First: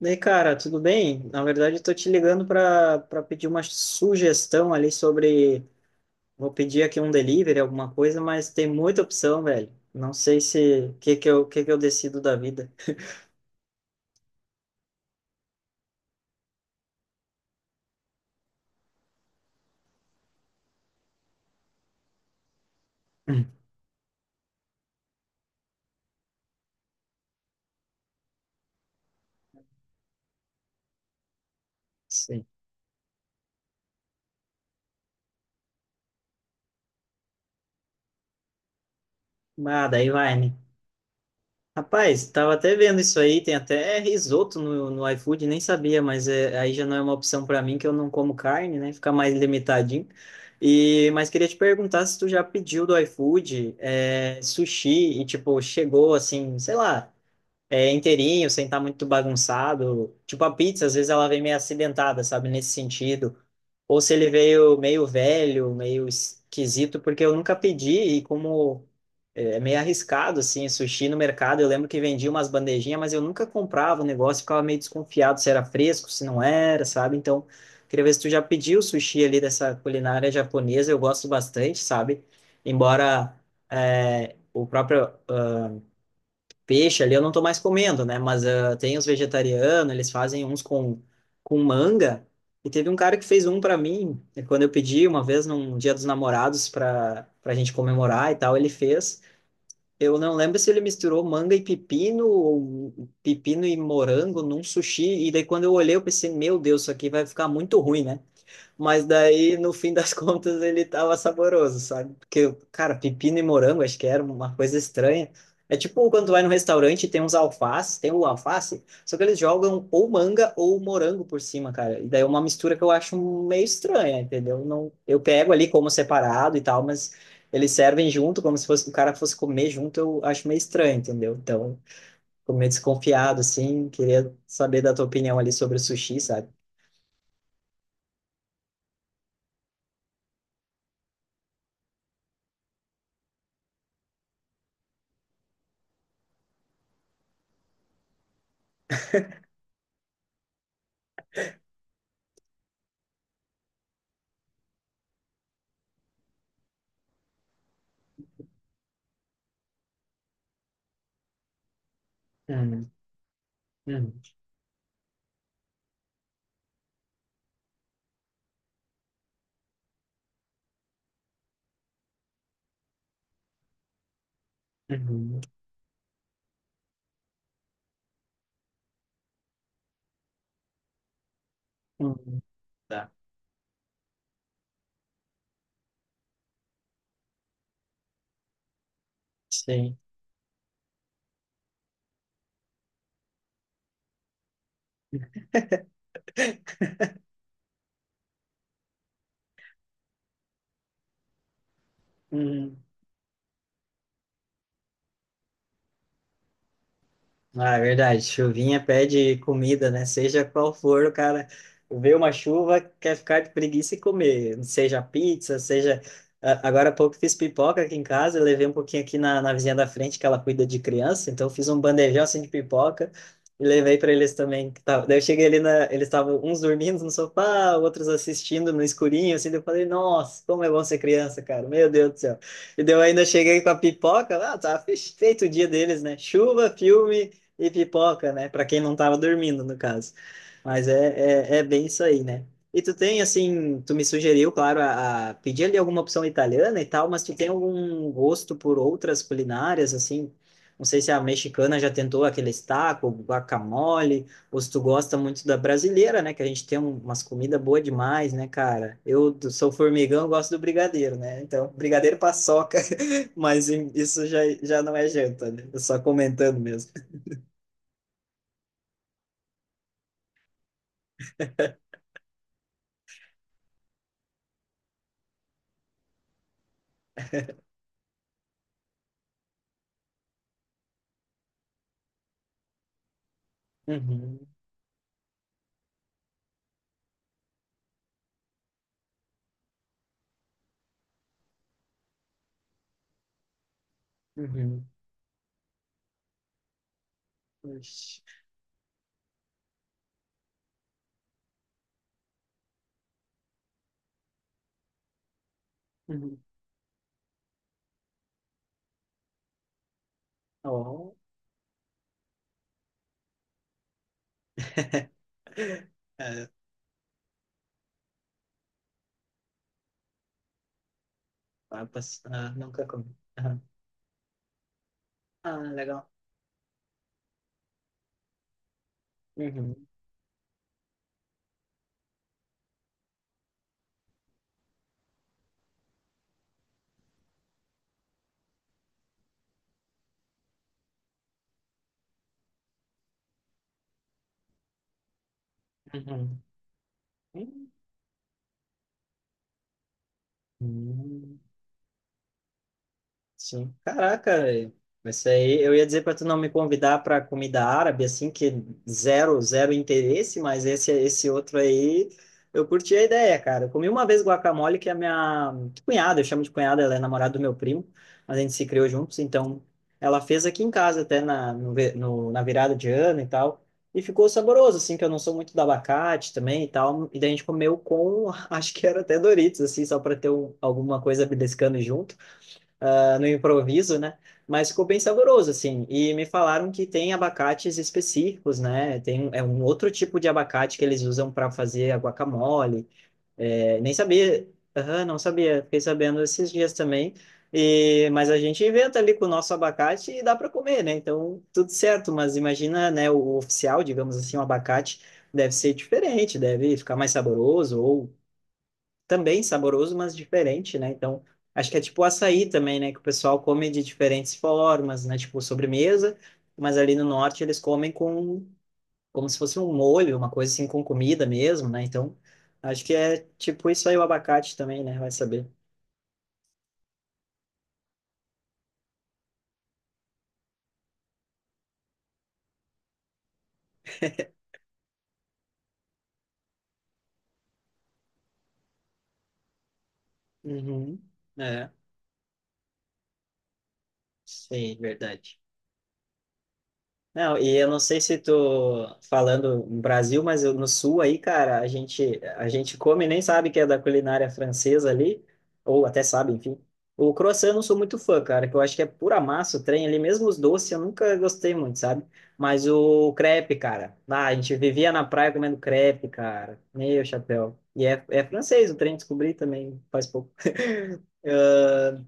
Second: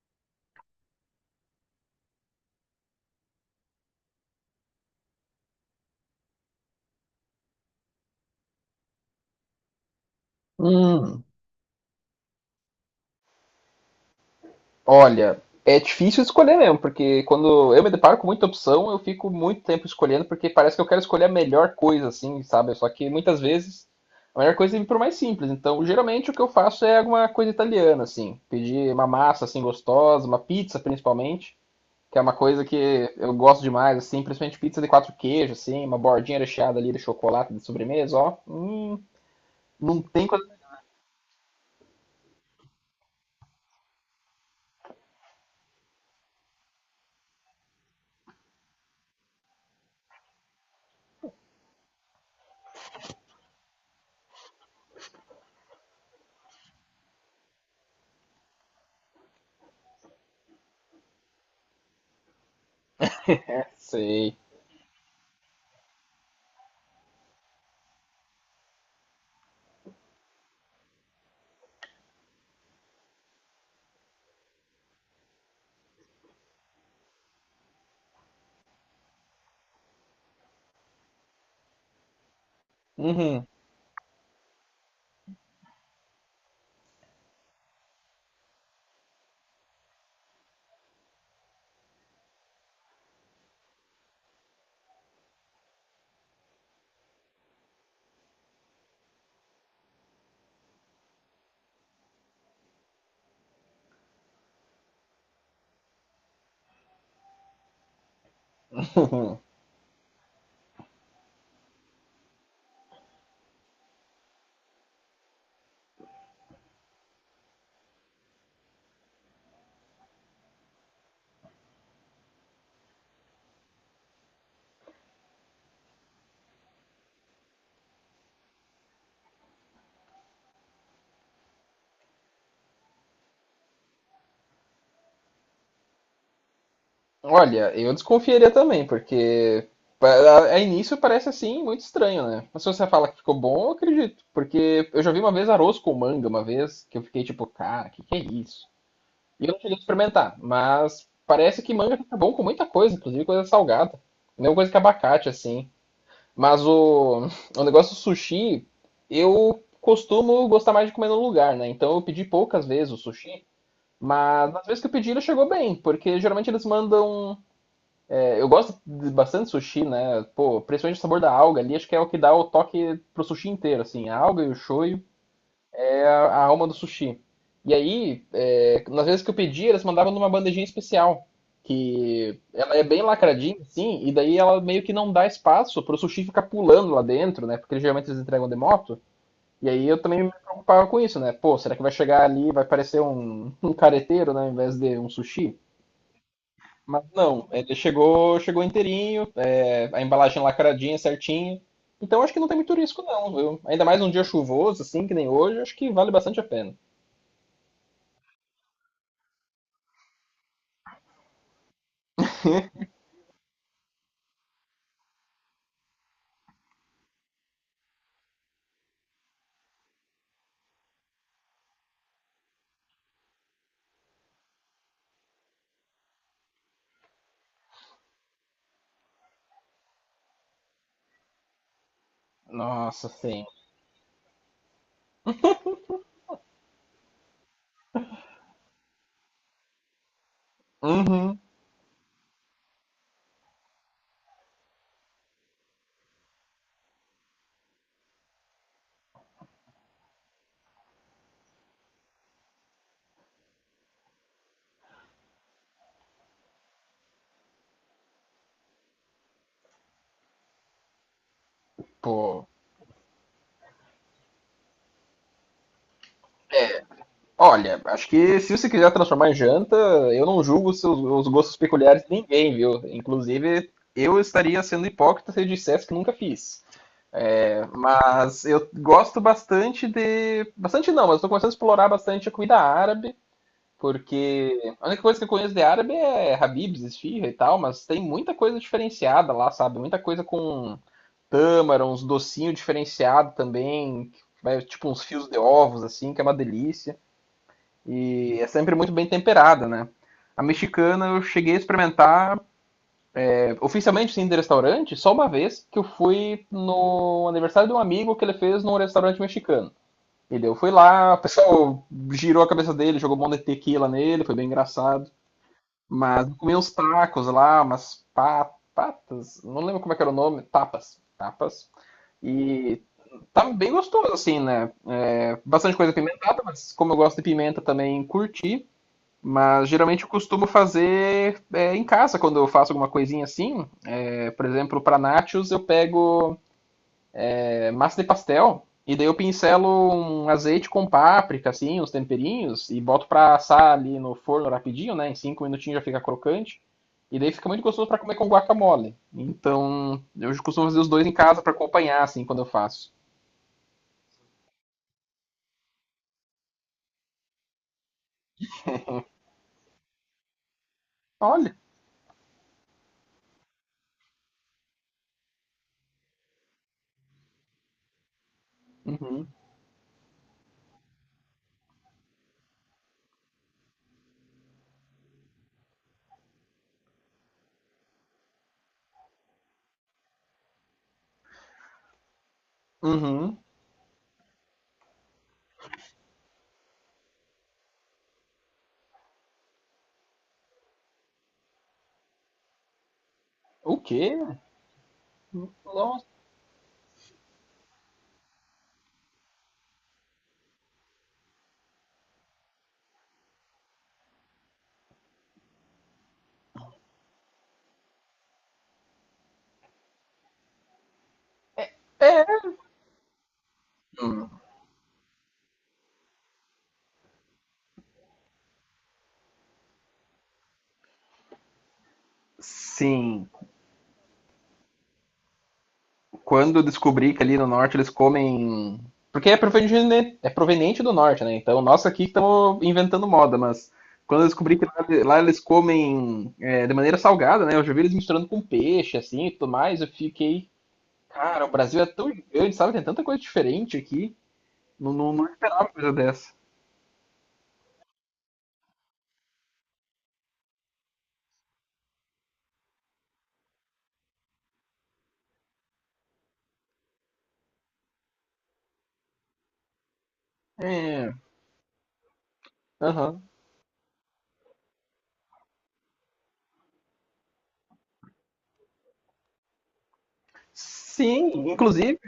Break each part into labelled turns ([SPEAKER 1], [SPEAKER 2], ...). [SPEAKER 1] E aí, cara, tudo bem? Na verdade, estou te ligando para pedir uma sugestão ali sobre. Vou pedir aqui um delivery, alguma coisa, mas tem muita opção, velho. Não sei se que
[SPEAKER 2] Hum,
[SPEAKER 1] que eu que que eu decido da vida.
[SPEAKER 2] olha, é difícil escolher mesmo, porque quando eu me deparo com muita opção, eu fico muito tempo escolhendo, porque parece que eu quero escolher a melhor coisa, assim, sabe? Só que muitas vezes a melhor coisa é ir pro mais simples. Então, geralmente o que eu faço é alguma coisa italiana, assim, pedir uma massa assim gostosa, uma pizza principalmente, que é uma
[SPEAKER 1] Sim.
[SPEAKER 2] coisa que eu gosto demais, assim, principalmente pizza de quatro queijos, assim, uma bordinha recheada ali de chocolate de sobremesa, ó.
[SPEAKER 1] Ah,
[SPEAKER 2] Não
[SPEAKER 1] daí
[SPEAKER 2] tem
[SPEAKER 1] vai,
[SPEAKER 2] coisa.
[SPEAKER 1] né? Rapaz, tava até vendo isso aí, tem até risoto no iFood, nem sabia, mas é, aí já não é uma opção para mim, que eu não como carne, né? Fica mais limitadinho. E, mas queria te perguntar se tu já pediu do iFood, sushi e, tipo, chegou assim, sei lá. É inteirinho, sem estar muito bagunçado. Tipo, a pizza, às vezes ela vem meio acidentada, sabe? Nesse sentido. Ou se ele
[SPEAKER 2] Sei.
[SPEAKER 1] veio meio velho, meio esquisito, porque eu nunca pedi e como é meio arriscado, assim, sushi no mercado. Eu lembro que vendia umas bandejinhas, mas eu nunca comprava o negócio, ficava meio desconfiado se era fresco, se não era, sabe? Então, queria ver se tu já pediu sushi ali dessa culinária japonesa. Eu gosto bastante, sabe? Embora
[SPEAKER 2] Uhum.
[SPEAKER 1] o próprio peixe ali eu não tô mais comendo, né? Mas ah, tem os vegetarianos, eles fazem uns com manga. E teve um cara que fez um para mim, e quando eu pedi uma vez num Dia dos Namorados para para gente comemorar e tal, ele fez. Eu não lembro se ele misturou manga e pepino ou pepino e morango num sushi. E daí quando eu olhei, eu pensei, meu Deus, isso aqui vai ficar muito ruim, né? Mas daí, no fim das contas, ele tava saboroso, sabe? Porque, cara, pepino e morango, acho que era uma coisa estranha. É tipo quando tu vai no restaurante e tem uns alfaces, tem o alface, só que eles jogam ou manga ou morango por cima, cara. E daí é uma mistura que eu acho meio estranha, entendeu? Não, eu pego ali como separado e tal, mas eles servem junto, como se fosse, o cara fosse comer junto, eu acho meio estranho, entendeu? Então, fico meio desconfiado, assim. Queria saber da tua opinião ali sobre o sushi, sabe?
[SPEAKER 2] Olha, eu desconfiaria também, porque a início parece assim muito estranho, né? Mas se você fala que ficou bom, eu acredito. Porque eu já vi uma vez arroz com manga, uma vez, que eu fiquei tipo, cara, que é isso? E eu não cheguei a experimentar, mas parece que manga fica bom com muita coisa, inclusive coisa salgada. Mesma coisa que abacate, assim. Mas o negócio do sushi, eu costumo gostar mais de comer no lugar, né? Então eu pedi poucas
[SPEAKER 1] Hum,
[SPEAKER 2] vezes o sushi,
[SPEAKER 1] hum,
[SPEAKER 2] mas nas vezes que eu pedi ele chegou bem, porque geralmente eles mandam. Eu gosto de bastante sushi, né? Pô, principalmente o sabor da alga ali, acho que é o que dá o toque pro sushi inteiro, assim. A alga e o shoyu
[SPEAKER 1] uhum.
[SPEAKER 2] é a alma do sushi. E aí, nas vezes que eu pedi, eles mandavam numa bandejinha especial, que
[SPEAKER 1] Uhum.
[SPEAKER 2] ela é bem
[SPEAKER 1] Tá.
[SPEAKER 2] lacradinha, assim, e daí ela meio que não dá espaço pro sushi ficar pulando lá dentro, né? Porque geralmente eles entregam de moto. E aí
[SPEAKER 1] Sim.
[SPEAKER 2] eu também me preocupava com isso, né? Pô, será que vai chegar ali, vai parecer um careteiro, né? Ao invés de um sushi? Mas não, ele chegou, chegou inteirinho, a embalagem lacradinha, certinha. Então acho que não tem muito
[SPEAKER 1] Uhum.
[SPEAKER 2] risco não, viu? Ainda mais um dia chuvoso, assim, que nem hoje, acho que vale bastante a pena.
[SPEAKER 1] Ah, é verdade. Chuvinha pede comida, né? Seja qual for, o cara vê uma chuva, quer ficar de preguiça e comer. Seja pizza, seja. Agora há pouco fiz pipoca aqui em casa, eu levei um pouquinho aqui na vizinha da frente, que ela cuida de criança, então eu fiz um bandejão assim de pipoca e levei para eles também. Daí eu cheguei ali, na... eles estavam uns dormindo no sofá, outros assistindo no escurinho, assim, daí eu falei, nossa, como é bom ser criança, cara, meu Deus do céu. E daí eu
[SPEAKER 2] Nossa,
[SPEAKER 1] ainda
[SPEAKER 2] sim.
[SPEAKER 1] cheguei com a pipoca, ah, tá feito o dia deles, né? Chuva, filme e pipoca, né? Para quem não tava dormindo, no caso. Mas
[SPEAKER 2] Uhum.
[SPEAKER 1] é bem isso aí, né? E tu tem, assim, tu me sugeriu, claro, a pedir ali alguma opção italiana e tal, mas tu tem algum gosto por outras culinárias, assim? Não sei se a mexicana já tentou aquele taco, guacamole, ou se tu gosta muito da brasileira, né? Que a gente tem umas comidas boas demais, né, cara? Eu sou formigão, eu gosto do brigadeiro, né? Então, brigadeiro
[SPEAKER 2] Pô.
[SPEAKER 1] paçoca, mas isso já não é janta, né? Eu só comentando mesmo.
[SPEAKER 2] Olha, acho que se você quiser transformar em janta, eu não julgo os gostos peculiares de ninguém, viu? Inclusive, eu estaria sendo hipócrita se eu dissesse que nunca fiz. É, mas eu gosto bastante de. Bastante não, mas estou começando a explorar bastante a comida árabe.
[SPEAKER 1] Uhum,
[SPEAKER 2] Porque a única coisa que eu conheço de árabe é Habib's, esfirra e tal, mas tem muita coisa diferenciada lá, sabe? Muita coisa com tâmara, uns docinhos diferenciados também, que vai,
[SPEAKER 1] uhum.
[SPEAKER 2] tipo uns fios de ovos, assim, que é uma delícia.
[SPEAKER 1] Ixi,
[SPEAKER 2] E é sempre muito bem temperada, né? A mexicana eu cheguei a experimentar, oficialmente sim, de restaurante, só uma vez que eu
[SPEAKER 1] uhum.
[SPEAKER 2] fui no aniversário de um amigo que ele fez num restaurante mexicano. E daí eu fui lá,
[SPEAKER 1] Oh.
[SPEAKER 2] o pessoal girou a cabeça dele, jogou um monte de tequila nele, foi bem engraçado. Mas eu
[SPEAKER 1] É,
[SPEAKER 2] comi uns tacos lá, umas patas, não lembro como é que era o nome, tapas, tapas.
[SPEAKER 1] vai passar. Ah,
[SPEAKER 2] E
[SPEAKER 1] nunca comi.
[SPEAKER 2] tava
[SPEAKER 1] Aham.
[SPEAKER 2] bem gostoso, assim, né? É,
[SPEAKER 1] Ah,
[SPEAKER 2] bastante coisa
[SPEAKER 1] legal.
[SPEAKER 2] pimentada, mas como eu gosto de pimenta também, curti. Mas
[SPEAKER 1] Uhum,
[SPEAKER 2] geralmente eu costumo fazer em casa, quando eu faço alguma coisinha assim. É, por exemplo, para nachos eu pego massa de pastel. E daí eu pincelo um azeite com páprica, assim, uns temperinhos, e boto pra assar ali no forno rapidinho, né? Em cinco minutinhos já fica
[SPEAKER 1] uhum.
[SPEAKER 2] crocante. E daí fica muito
[SPEAKER 1] Hum,
[SPEAKER 2] gostoso pra comer com guacamole. Então, eu costumo fazer os dois em
[SPEAKER 1] hum.
[SPEAKER 2] casa pra acompanhar, assim, quando eu faço.
[SPEAKER 1] Sim. Caraca, velho. Isso aí eu ia dizer para tu não me convidar para comida árabe, assim, que zero interesse, mas esse
[SPEAKER 2] Olha.
[SPEAKER 1] outro aí eu curti a ideia, cara. Eu comi uma vez guacamole que é a minha cunhada, eu chamo de cunhada, ela é namorada do meu primo, mas a gente se criou juntos,
[SPEAKER 2] Uhum.
[SPEAKER 1] então ela fez aqui em casa até na, no, ve- no- na virada de ano e tal. E ficou saboroso, assim, que eu não sou muito do abacate também e tal. E daí a gente comeu com, acho que era até Doritos, assim, só para ter alguma coisa beliscando junto ah, no
[SPEAKER 2] Uhum.
[SPEAKER 1] improviso, né? Mas ficou bem saboroso, assim. E me falaram que tem abacates específicos, né? É um outro tipo de abacate que eles usam para fazer a guacamole.
[SPEAKER 2] O
[SPEAKER 1] É, nem
[SPEAKER 2] quê?
[SPEAKER 1] sabia. Aham, não sabia, fiquei
[SPEAKER 2] Nossa.
[SPEAKER 1] sabendo esses dias também. E, mas a gente inventa ali com o nosso abacate e dá para comer, né? Então, tudo certo. Mas imagina, né, o oficial, digamos assim, o abacate deve ser diferente, deve ficar mais saboroso ou também saboroso, mas diferente, né? Então, acho que é tipo o açaí também, né? Que o pessoal come de diferentes formas, né? Tipo sobremesa, mas ali no norte eles comem com como se fosse um molho, uma coisa assim com comida mesmo, né? Então, acho que é
[SPEAKER 2] Sim.
[SPEAKER 1] tipo isso aí o abacate também, né? Vai saber.
[SPEAKER 2] Quando descobri que ali no norte eles comem. Porque é proveniente do norte, né? Então, nós aqui estamos inventando moda, mas quando eu descobri que lá, lá eles comem, de maneira salgada, né? Eu já vi eles misturando com peixe, assim, e tudo mais. Eu fiquei,
[SPEAKER 1] Uhum.
[SPEAKER 2] cara, o
[SPEAKER 1] É,
[SPEAKER 2] Brasil é tão grande, sabe? Tem tanta coisa diferente aqui.
[SPEAKER 1] sei,
[SPEAKER 2] Não, não, não
[SPEAKER 1] verdade.
[SPEAKER 2] esperava coisa dessa.
[SPEAKER 1] Não, e eu não sei se tô falando no Brasil, mas no sul aí, cara, a gente come e nem sabe que é da culinária francesa ali, ou até sabe, enfim. O croissant eu não sou muito fã, cara, que eu acho que é pura massa o trem ali, mesmo os doces eu
[SPEAKER 2] É,
[SPEAKER 1] nunca gostei muito, sabe? Mas o
[SPEAKER 2] aham.
[SPEAKER 1] crepe, cara, ah, a gente vivia na praia comendo crepe, cara, meu chapéu. É francês o trem, descobri também faz pouco.
[SPEAKER 2] Sim, inclusive,
[SPEAKER 1] Ah,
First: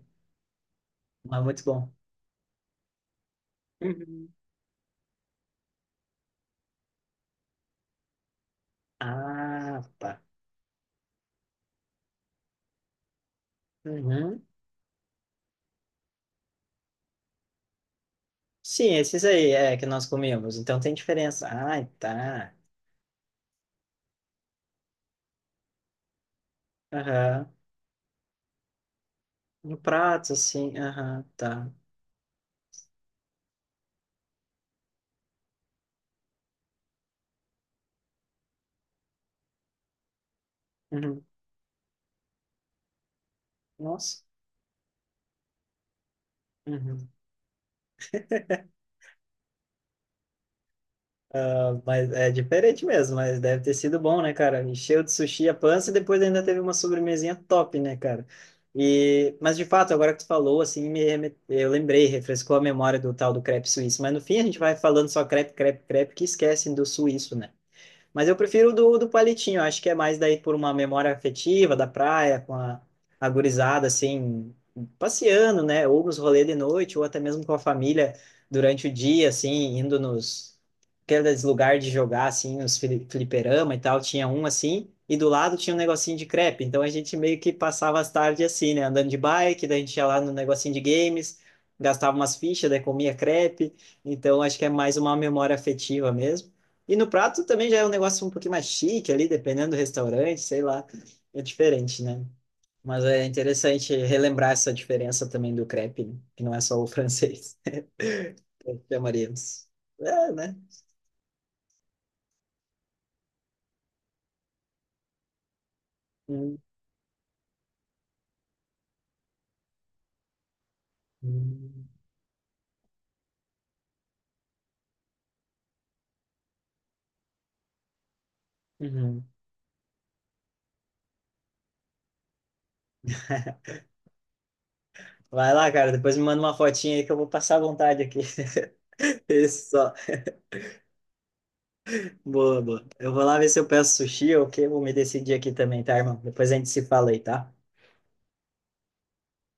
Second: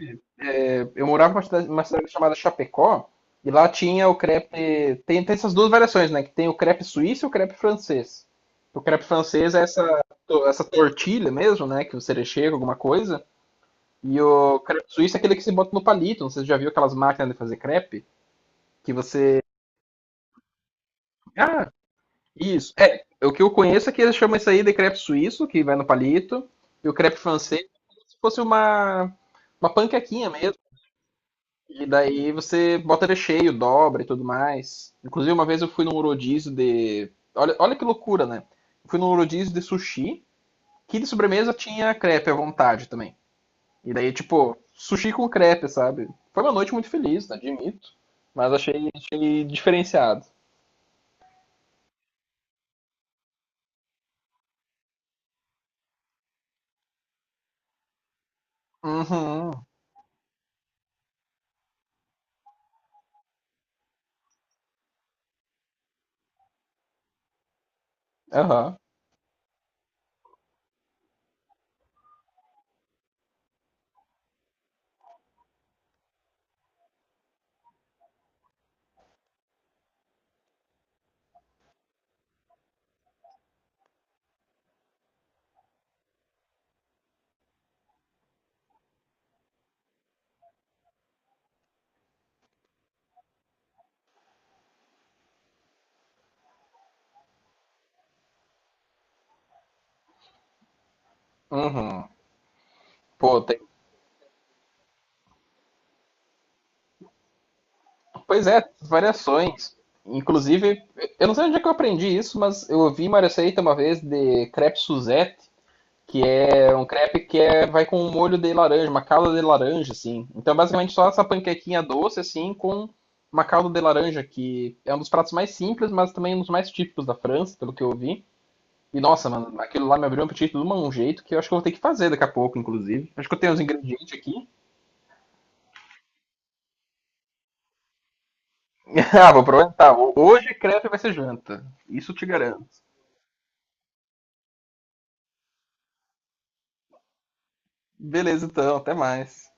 [SPEAKER 2] eu morava
[SPEAKER 1] mas muito
[SPEAKER 2] numa
[SPEAKER 1] bom.
[SPEAKER 2] cidade chamada Chapecó, e lá tinha o
[SPEAKER 1] Uhum.
[SPEAKER 2] crepe. Tem, tem essas duas variações, né? Que tem o crepe suíço e o crepe francês. O crepe francês é
[SPEAKER 1] Ah,
[SPEAKER 2] essa,
[SPEAKER 1] pá.
[SPEAKER 2] essa tortilha mesmo, né? Que você recheia com alguma coisa. E
[SPEAKER 1] Uhum.
[SPEAKER 2] o crepe suíço é aquele que se bota no palito. Não sei se você já viu aquelas máquinas de fazer crepe. Que
[SPEAKER 1] Sim, esses
[SPEAKER 2] você.
[SPEAKER 1] aí é que nós comíamos. Então tem diferença.
[SPEAKER 2] Ah,
[SPEAKER 1] Ai, tá.
[SPEAKER 2] isso. É, o que eu conheço é que eles chamam isso aí de crepe suíço, que vai no palito. E o crepe
[SPEAKER 1] Aham.
[SPEAKER 2] francês é como se fosse uma
[SPEAKER 1] No
[SPEAKER 2] panquequinha
[SPEAKER 1] prato,
[SPEAKER 2] mesmo.
[SPEAKER 1] sim. Aham, tá.
[SPEAKER 2] E daí você bota recheio, dobra e tudo mais. Inclusive, uma vez eu fui num rodízio de. Olha, olha que loucura, né? Eu fui num rodízio de sushi, que de
[SPEAKER 1] Uhum.
[SPEAKER 2] sobremesa tinha crepe à vontade também. E daí,
[SPEAKER 1] Nossa.
[SPEAKER 2] tipo, sushi com crepe, sabe? Foi uma noite muito
[SPEAKER 1] Uhum.
[SPEAKER 2] feliz, né? Admito. Mas achei, achei diferenciado.
[SPEAKER 1] Ah, mas é diferente mesmo, mas deve ter sido bom, né, cara? Encheu de sushi a pança e depois ainda teve uma sobremesinha top, né, cara? E,
[SPEAKER 2] Uhum,
[SPEAKER 1] mas de fato, agora que tu falou, assim, eu lembrei, refrescou a memória do tal do crepe suíço. Mas no fim a gente vai falando só crepe, que esquecem do suíço, né? Mas eu prefiro o
[SPEAKER 2] aham,
[SPEAKER 1] do palitinho, acho que é mais daí por uma memória afetiva da praia, com a gurizada, assim, passeando, né? Ou nos rolês de noite, ou até mesmo com a família durante o dia, assim, indo nos aqueles lugares de jogar, assim, nos fliperama e tal. Tinha um assim, e do lado tinha um negocinho de crepe. Então a gente meio que passava as tardes assim, né? Andando de bike, daí a gente ia lá no negocinho de games, gastava umas fichas, daí comia crepe. Então acho que é mais uma memória afetiva mesmo. E no prato também já é um negócio um pouquinho mais chique ali, dependendo do restaurante, sei lá. É diferente,
[SPEAKER 2] uhum.
[SPEAKER 1] né? Mas é
[SPEAKER 2] Pô, tem...
[SPEAKER 1] interessante relembrar essa diferença também do crepe, né? que não é só o francês.
[SPEAKER 2] Pois é,
[SPEAKER 1] Chamaríamos.
[SPEAKER 2] variações.
[SPEAKER 1] É, né?
[SPEAKER 2] Inclusive, eu não sei onde é que eu aprendi isso, mas eu ouvi uma receita uma vez de crepe Suzette, que
[SPEAKER 1] Hum,
[SPEAKER 2] é um crepe que vai com um molho de laranja, uma calda de laranja, assim. Então, basicamente, só essa panquequinha
[SPEAKER 1] hum,
[SPEAKER 2] doce, assim, com uma calda de laranja, que é um dos pratos mais simples, mas também um dos mais típicos da França, pelo que eu vi. E,
[SPEAKER 1] uhum.
[SPEAKER 2] nossa, mano, aquilo lá me abriu um apetite de um jeito que eu acho que eu vou ter que fazer daqui a pouco, inclusive. Acho que eu tenho os ingredientes aqui.
[SPEAKER 1] Vai lá, cara, depois me manda uma fotinha aí que eu vou passar à vontade aqui.
[SPEAKER 2] Ah, vou
[SPEAKER 1] Isso só.
[SPEAKER 2] aproveitar. Hoje crepe vai ser janta. Isso eu te
[SPEAKER 1] Boa,
[SPEAKER 2] garanto.
[SPEAKER 1] boa. Eu vou lá ver se eu peço sushi ou o quê, vou me decidir aqui também, tá, irmão? Depois a gente se fala aí, tá?
[SPEAKER 2] Beleza, então. Até mais.